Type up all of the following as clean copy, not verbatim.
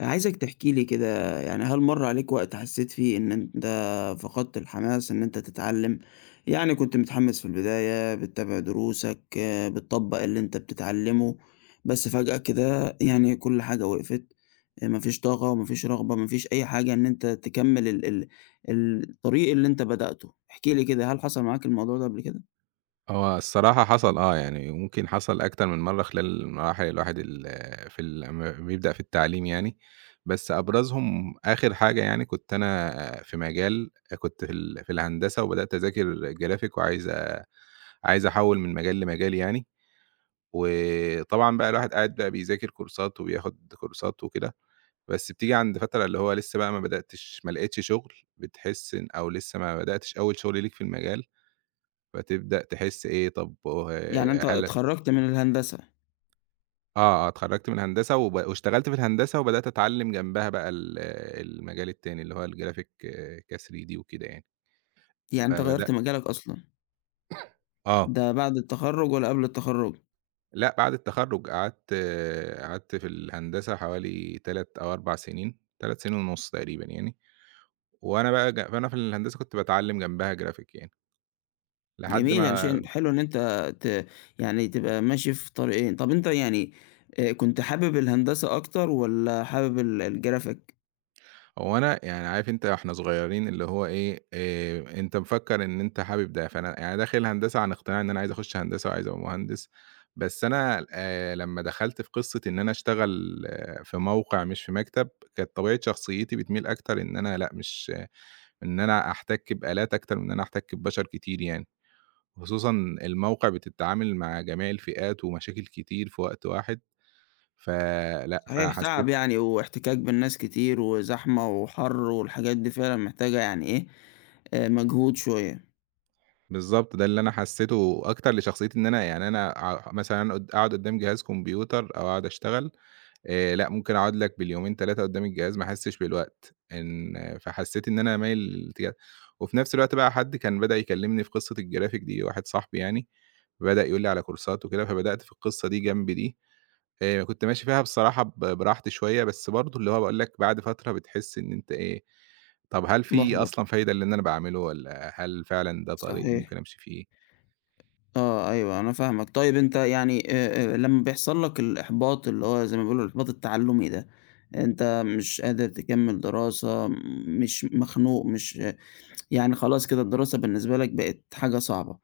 عايزك تحكي لي كده يعني هل مَر عليك وقت حسيت فيه إن أنت فقدت الحماس إن أنت تتعلم؟ يعني كنت متحمس في البداية، بتتابع دروسك، بتطبّق اللي أنت بتتعلمه، بس فجأة كده يعني كل حاجة وقفت، ما فيش طاقة وما فيش رغبة، ما فيش أي حاجة إن أنت تكمّل ال ال الطريق اللي أنت بدأته، احكِ لي كده هل حصل معاك الموضوع ده قبل كده؟ هو الصراحة حصل آه، يعني ممكن حصل أكتر من مرّة خلال المراحل الواحد ال في لمّا بيبدأ في التعليم يعني. بس أبرزهم آخر حاجة، يعني كنت أنا في مجال، كنت في في الهندسة وبدأت أذاكر graphic وعايز أ عايز أحوّل من مجال لمجال يعني. وطبعًا بقى الواحد قاعد بقى بيذاكر كورسات وبياخد كورسات وكده، بس بتيجي عند فترة اللي هو لسه بقى ما بدأتش، ما لقيتش شغل، بتحس إن، أو لسه ما بدأتش أول شغل ليك في المجال، فتبدأ تحس إيه. طب يعني أنت وهل اتخرّجت من الهندسة، آه، آه، اتخرّجت من هندسة واشتغلت في الهندسة وبدأت أتعلّم جنبها بقى المجال التاني، اللي هو الgraphic، كتلاتة D وكده يعني. يعني أنت غيّرت فبدأ مجالك أصلًا، آه، ده بعد التخرُّج والّا قبل التخرُّج؟ لأ، بعد التخرُّج قعدت في الهندسة حوالي 3 أو 4 سنين، 3 سنين ونُص تقريبًا يعني. وأنا بقى ج فأنا في الهندسة كنت باتعلّم جنبها graphic يعني، لحد جميل، يعني ما شيء حلو إن أنت ت يعني تبقى ماشي في طريقين. طب أنت يعني كنت حابب الهندسة أكتر والّا حابب الGraphic؟ هو. أنا يعني عارف أنت، إحنا صغيرين اللي هو إيه، أنت مفكّر إن أنت حابب ده، فأنا يعني داخل هندسة عن اقتناع إن أنا عايز أخُش هندسة وعايز أبقى مهندس. بس أنا لمّا دخلت في قصة إن أنا أشتغل آه في موقع مش في مكتب، كانت طبيعة شخصيتي بتميل أكتر إن أنا لأ، مش إن أنا أحتَك بآلات أكتر من إن أنا أحتَك ببشر كتير يعني، خصوصًا الموقع بتتعامل مع جميع الفئات ومشاكل كتير في وقت واحد، فلأ، صحيح فحسّيت. تعب يعني واحتكاك بالناس كتير وزحمة وحَر والحاجات دي فعلًا محتاجة يعني إيه، مجهود شوية، بالضبط، ده اللي أنا حسّيته أكتر لشخصيتي، إن أنا يعني أنا ع مثلًا قد أقعد قدّام جهاز كمبيوتر أو أقعد أشتغل، لأ، ممكن أقعد لك باليومين 3 قدّام الجهاز ما أحسّش بالوقت، إن فحسّيت إن أنا مايل للاتجاه. وفي نفس الوقت بقى حد كان بدأ يكلّمني في قصة الجرافيك دي، واحد صاحبي يعني، بدأ يقول لي على كورسات وكده، فبدأت في القصة دي جنب دي. كنت ماشي فيها بصراحة براحتي شوية، بس برضه اللي هو باقول لك، بعد فترة بتحس إن أنت إيه، طَب هل في مُحبَط. أصلًا فايدة للي أنا باعمله، والّا هل فعلًا ده طريق صحيح. ممكن أمشي فيه؟ آه، أيوه، أنا فاهمك. طيب أنت يعني لمّا بيحصل لك الإحباط اللي هو زي ما بيقولوا الإحباط التعلُّمي ده، أنت مش قادر تكمّل دراسة، مش مخنوق، مش يعني خلاص كده الدراسة بالنسبة لك بقت حاجة صعبة،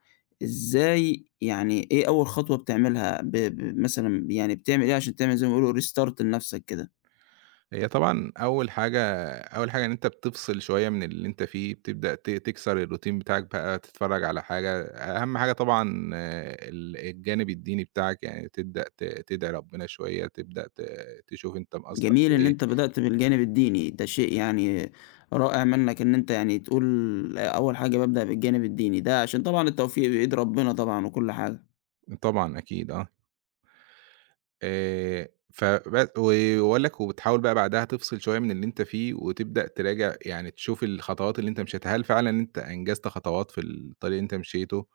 إزاي يعني إيه أول خطوة بتعملها ب ب مثلًا يعني بتعمل إيه عشان تعمل زي ما بيقولوا restart لنفسك كده؟ هي طبعًا أول حاجة، أول حاجة إن أنت بتفصل شوية من اللي أنت فيه، بتبدأ تكسر الroutine بتاعك بقى، تتفرّج على حاجة، أهم حاجة طبعًا آه، الجانب الديني بتاعك، يعني تبدأ تدعي ربنا شوية، تبدأ تشوف أنت مقصّر جميل في إن إيه. أنت بدأت بالجانب الديني، ده شيء يعني رائع منّك إن أنت يعني تقول أول حاجة بابدأ بالجانب الديني، ده عشان طبعًا التوفيق بإيد ربنا طبعًا وكل حاجة، طبعًا أكيد، آه. آآ فب وباقول لك، وبتحاول بقى بعدها تفصل شوية من اللي أنت فيه، وتبدأ تراجع، يعني تشوف الخطوات اللي أنت مشيتها، هل فعلًا أنت أنجزت خطوات في الطريق اللي أنت مشيته؟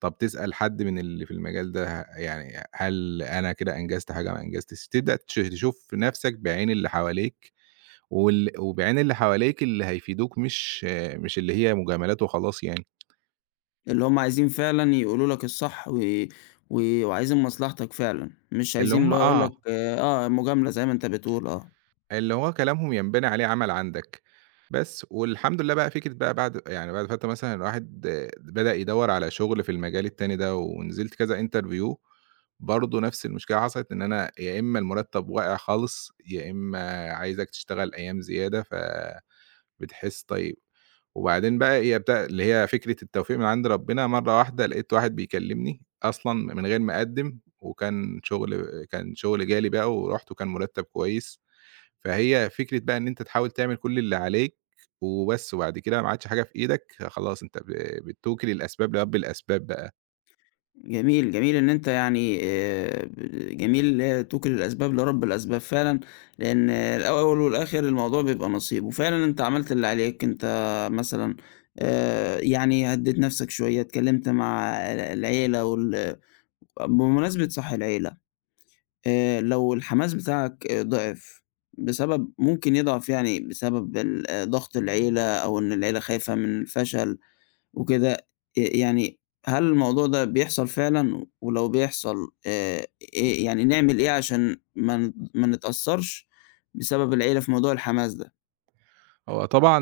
طب تسأل حد من اللي في المجال ده يعني هل أنا كده أنجزت حاجة ما أنجزتش؟ تبدأ تشوف نفسك بعين اللي حواليك، وبعين اللي حواليك اللي هيفيدوك، مش آه، مش اللي هي مجاملات وخلاص يعني. اللي هم عايزين فعلًا يقولوا لك الصح و و وعايزين مصلحتك فعلًا، مش اللي عايزين اللي هم هو يقول آه، لك آه مجاملة زي ما أنت بتقول، آه. اللي هو كلامهم ينبني عليه عمل عندك. بس والحمد لله بقى، فكرة بقى بعد يعني بعد فترة مثلًا الواحد آه، بدأ يدوّر على شغل في المجال التاني ده، ونزلت كذا interview، برضه نفس المشكلة حصلت، إن أنا يا إما المرتب واقع خالص، يا إما عايزك تشتغل أيام زيادة، فبتحس طيب. وبعدين بقى، هي بتا اللي هي فكرة التوفيق من عند ربنا، مرة واحدة لقيت واحد بيكلمني أصلًا من غير ما أقدم، وكان شغل كان شغل جالي بقى ورُحت وكان مرتب كويس. فهي فكرة بقى إن أنت تحاول تعمل كل اللي عليك وبس، وبعد كده ما عادش حاجة في إيدك، خلاص أنت بتوكل الأسباب لرب الأسباب بقى. جميل، جميل إن أنت يعني ب جميل آه، توكل الأسباب لرب الأسباب فعلًا، لإن الأول والآخر الموضوع بيبقى نصيب، وفعلًا أنت عملت اللي عليك، أنت مثلًا يعني هدّيت نَفْسك شوية، اتكلمت مع العيلة بمناسبة صح العيلة، لو الحماس بتاعك آه، ضِعِف بسبب ممكن يضعف يعني بسبب ال آه، ضغط العيلة أو إن العيلة خايفة من الفشل وكده، يعني هل الموضوع ده بيحصل فعلًا، ولو بيحصل آآ إيه يعني نعمل إيه عشان ما نتأثّرش بسبب العيلة في موضوع الحماس ده؟ هو طبعًا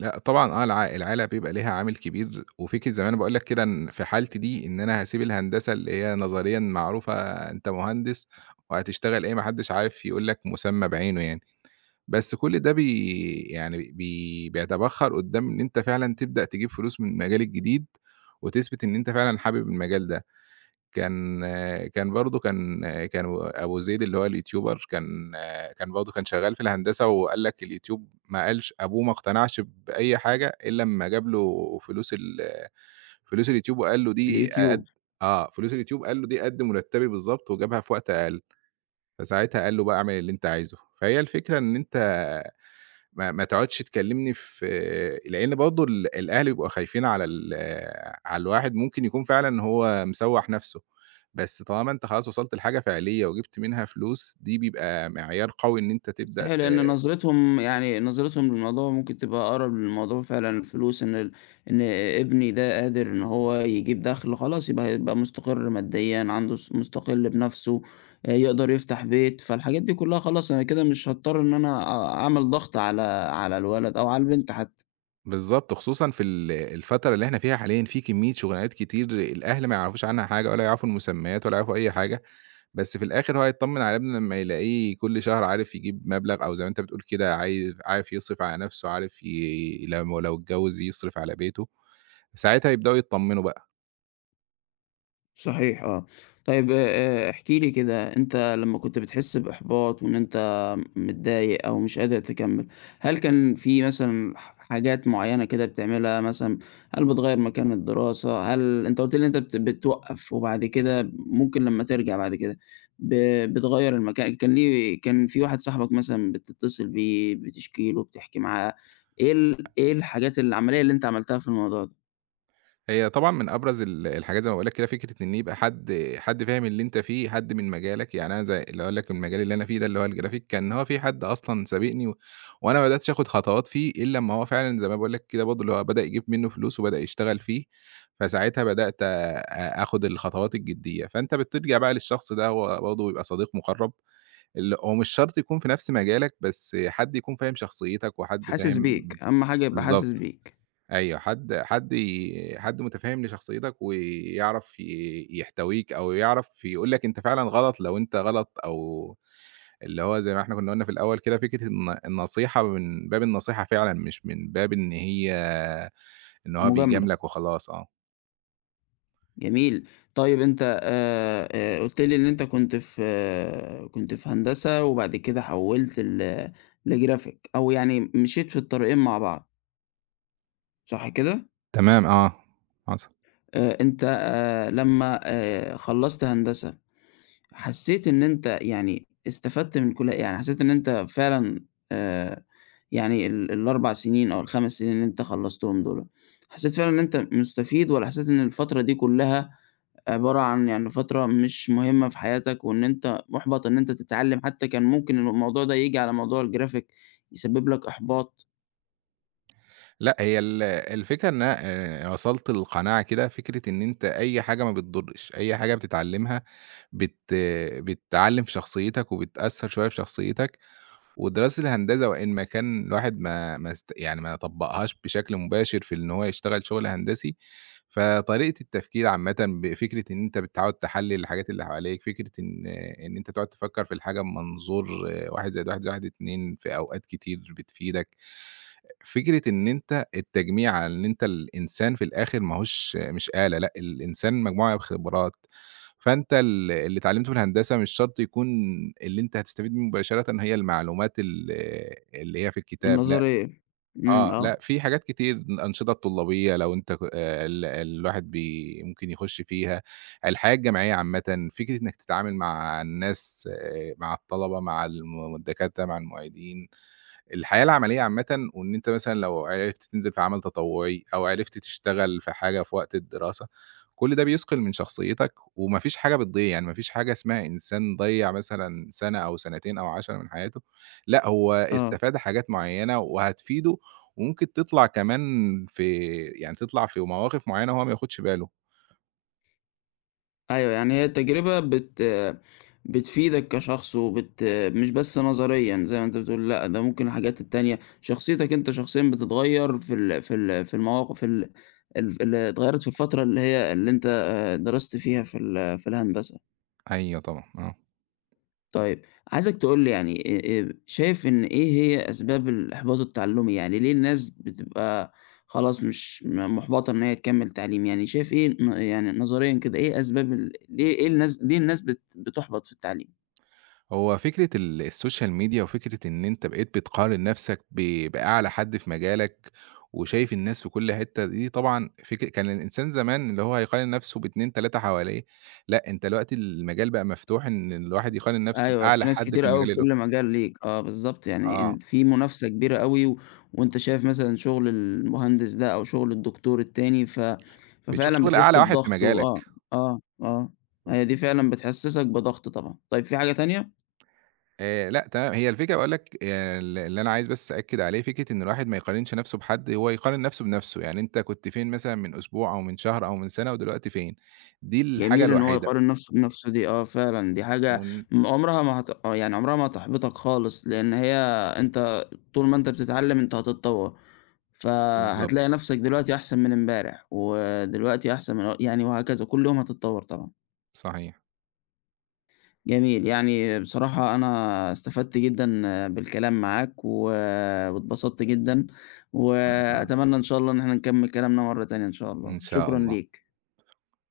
لأ طبعًا آه، العيلة بيبقى ليها عامل كبير، وفكرة زي ما أنا باقول لك كده، إن في حالتي دي إن أنا هاسيب الهندسة اللي هي نظريًا معروفة، أنت مهندس وهتشتغل إيه، ما حدش عارف يقول لك مسمى بعينه يعني. بس كل ده بي يعني بي بيتبخر قدّام إن أنت فعلًا تبدأ تجيب فلوس من المجال الجديد، وتثبت إن أنت فعلًا حابب المجال ده. كان كان برضه كان كان أبو زيد اللي هو اليوتيوبر، كان شغال في الهندسة، وقال لك اليوتيوب، ما قالش أبوه، ما اقتنعش بأي حاجة إلّا أمّا جاب له فلوس فلوس اليوتيوب، وقال له دي الYouTube. قد آه، فلوس اليوتيوب قال له دي قد مرتبي بالضبط، وجابها في وقت أقل. فساعتها قال له بقى، اعمل اللي أنت عايزه. فهي الفكرة إن أنت ما تقعدش تكلمني في، لإن برضه الأهل بيبقوا خايفين على على الواحد، ممكن يكون فعلًا هو مسوّح نَفْسه، بس طالما أنت خلاص وصلت لحاجة فعلية وجِبت منها فلوس، دي بيبقى معيار قوي إن أنت صحيح، تبدأ ت. لإن نظرتهم يعني نظرتهم للموضوع ممكن تبقى أقرب للموضوع فعلًا الفلوس إن ابني ده قادر إن هو يجيب دخْل خلاص يبقى هيبقى مستقر ماديًا، عنده مستقل بنفْسه، يقدر يفتح بيت، فالحاجات دي كلّها خلاص أنا كده مش هاضطر إن أنا أعمل ضغط على الولد أو على البنت حتّى. بالضبط، خصوصًا في الفترة اللي إحنا فيها حاليًا، في كمية شُغلانات كتير الأهل ما يعرفوش عنها حاجة، ولا يعرفوا المسميات، ولا يعرفوا أي حاجة. بس في الآخر هو هيتطمن على ابنه لمّا يلاقيه كل شهر عارف يجيب مبلغ، أو زي ما أنت بتقول كده عايز عارف يصرف على نفسه، عارف لمّا لو اتجوز يصرف على بيته، ساعتها يبدأوا يتطمنوا بقى. صحيح آه. طيب احكِ لي كده، أنت لمّا كنت بتحس بإحباط وإن أنت متضايق أو مش قادر تكمّل، هل كان في مثلًا حاجات معيّنة كده بتعملها مثلًا، هل بتغيّر مكان الدراسة، هل أنت قُلت لي إن أنت بتوقّف وبعد كده ممكن لمّا ترجع بعد كده ب بتغيّر المكان، كان ليه كان في واحد صاحبك مثلًا بتتصل بيه، بتشكي له، بتحكي معاه، إيه الحاجات العملية اللي أنت عملتها في الموضوع ده؟ هي طبعًا من أبرز الحاجات زي ما باقول لك كده، فكرة إن يبقى حد، حد فاهم اللي أنت فيه، حد من مجالك. يعني أنا زي اللي هاقول لك، المجال اللي أنا فيه ده اللي هو الجرافيك، كان هو في حد أصلًا سابقني، و وأنا ما بدأتش آخد خطوات فيه إلا أمّا هو فعلًا زي ما باقول لك كده برضه، اللي هو بدأ يجيب منّه فلوس وبدأ يشتغل فيه، فساعتها بدأت آخد الخطوات الجدية. فأنت بتلجأ بقى للشخص ده، هو برضه بيبقى صديق مُقرّب، اللي هو مش شرط يكون في نفس مجالك، بس حد يكون فاهم شخصيتك، وحد حاسس فاهم. بيك، أهم حاجة يبقى حاسس بالضبط. بيك، أيوه، حد مُتفهِّم لشخصيتك ويعرف يحتويك، أو يعرف يقول لك أنت فعلًا غلط لو أنت غلط، أو اللي هو زي ما إحنا كُنّا قُلنا في الأول كده، فكرة النصيحة من باب النصيحة فعلًا، مش من باب إن إن هو مجاملة. بيجاملك وخلاص آه. جميل. طيب أنت قُلت لي إن أنت كنت في آه، كنت في هندسة وبعد كده حوّلت لGraphic أو يعني مشيت في الطريقين مع بعض، صح كده؟ تمام آه، حصل. أنت لمّا خلّصت هندسة، حسّيت إن أنت يعني استفدت من كل يعني حسّيت إن أنت فعلًا آآ يعني ال4 سنين أو ال5 سنين اللي أنت خلّصتهم دُولَة، حسّيت فعلًا إن أنت مستفيد والّا حسّيت إن الفترة دي كُلّها عبارة عن يعني فترة مش مهمة في حياتك، وإن أنت مُحبَط إن أنت تتعلّم، حتى كان ممكن إن الموضوع ده ييجي على موضوع الجرافيك، يسبب لك إحباط، لأ، هي الفكرة إن أنا وصلت لقناعة كده، فكرة إن أنت أي حاجة ما بتضُرّش، أي حاجة بتتعلّمها بت بتعلّم في شخصيتك وبتأثّر شوية في شخصيتك، والدراسة الهندسة، وإن ما كان الواحد ما ما است يعني ما طبّقهاش بشكل مباشر في إن هو يشتغل شغل هندسي، فطريقة التفكير عامةً، بفكرة إن أنت بتقعد تحلّل الحاجات اللي حواليك، فكرة إن أنت تقعد تفكّر في الحاجة بمنظور 1 زائد 1 زائد 1 2، في أوقات كتير بتفيدك. فكرة إن أنت التجميع، على إن أنت الإنسان في الآخر ما هوش مش آلة، لأ الإنسان مجموعة خبرات. فأنت اللي اتعلمته في الهندسة مش شرط يكون اللي أنت هتستفيد منه مباشرةً هي المعلومات اللي هي في الكتاب، لأ. النظرية. إمم، آه، لأ، آه، في حاجات كتير، الأنشطة الطلابية لو أنت ك ال الواحد ممكن يخش فيها، الحياة الجامعية عامةً، فكرة إنك تتعامل مع الناس، آه، مع الطلبة، مع الدكاترة، مع المعيدين. الحياة العملية عامةً، وإن أنت مثلًا لو عرفت تنزل في عمل تطوعي، أو عرفت تشتغل في حاجة في وقت الدراسة، كل ده بيثقل من شخصيتك، وما فيش حاجة بتضيع. يعني ما فيش حاجة اسمها إنسان ضيّع مثلًا سنة أو سنتين أو 10 من حياته، لأ هو آه، استفاد حاجات معيّنة وهتفيده، وممكن تطلع كمان في يعني تطلع في مواقف معيّنة هو ما ياخدش باله. أيوه، يعني هي التجربة بتفيدك كشخص مش بس نظريًا زي ما أنت بتقول، لأ، ده ممكن الحاجات التانية، شخصيتك أنت شخصيًا بتتغيّر في المواقف ال ال اللي اتغيّرت في الفترة اللي هي اللي أنت درست فيها في الهندسة. أيوه طبعًا، آه. طيب، عايزك تقول لي يعني شايف إن إيه هي أسباب الإحباط التعلُّمي؟ يعني ليه الناس بتبقى خلاص مش مُحبطة إن هي تكمّل تعليم؟ يعني شايف إيه يعني نظريًا كده إيه أسباب ليه إيه الناس ليه الناس بتُحبط في التعليم؟ هو فكرة السوشيال ميديا، وفكرة إن أنت بقيت بتقارن نفسك بأعلى حد في مجالك، وشايف الناس في كل حتة. دي طبعًا كان الإنسان زمان اللي هو هيقارن نفسه ب2، 3 حواليه، لأ أنت دلوقتي المجال بقى مفتوح إن الواحد يقارن نفسه أيوه، في بأعلى ناس حد في كتيرة أوي المجال في اللي هو كل مجال ليك، آه بالضبط، يعني إن آه، في منافسة كبيرة أوي وأنت شايف مثلًا شُغل المهندس ده أو شُغل الدكتور التاني بتشوف ففعلًا شغل بتحس أعلى واحد في بضغط و مجالك. آه، آه، آه، هي دي فعلًا بتحسّسك بضغط طبعًا. طيب في حاجة تانية؟ لأ تمام، هي الفكرة باقول لك، ال اللي أنا عايز بس أأكد عليه، فكرة إن الواحد ما يقارنش نَفْسه بحد، هو يقارن نَفْسه بنَفْسه، يعني أنت كنت فين مثلًا من أسبوع أو من شهر أو من سَنة، ودلوقتي فين، دي الحاجة جميل إن هو الوحيدة يقارن نفسه بنفسه دي آه فعلًا، دي حاجة ون عمرها ما هت آه، يعني عمرها ما هتحبطك خالص، لإن هي أنت طول ما أنت بتتعلم أنت هتتطور، بالضبط، فهتلاقي نفسك دلوقتي أحسن من امبارح، ودلوقتي أحسن من يعني وهكذا، كل يوم هتتطور طبعًا. صحيح، جميل، يعني بصراحة أنا استفدت جدًا بالكلام معاك، واتبسطت جدًا، وأنا كمان، وأتمنى إن شاء الله إن إحنا نكمل كلامنا مرة تانية إن شاء الله، إن شاء شكرًا الله. ليك.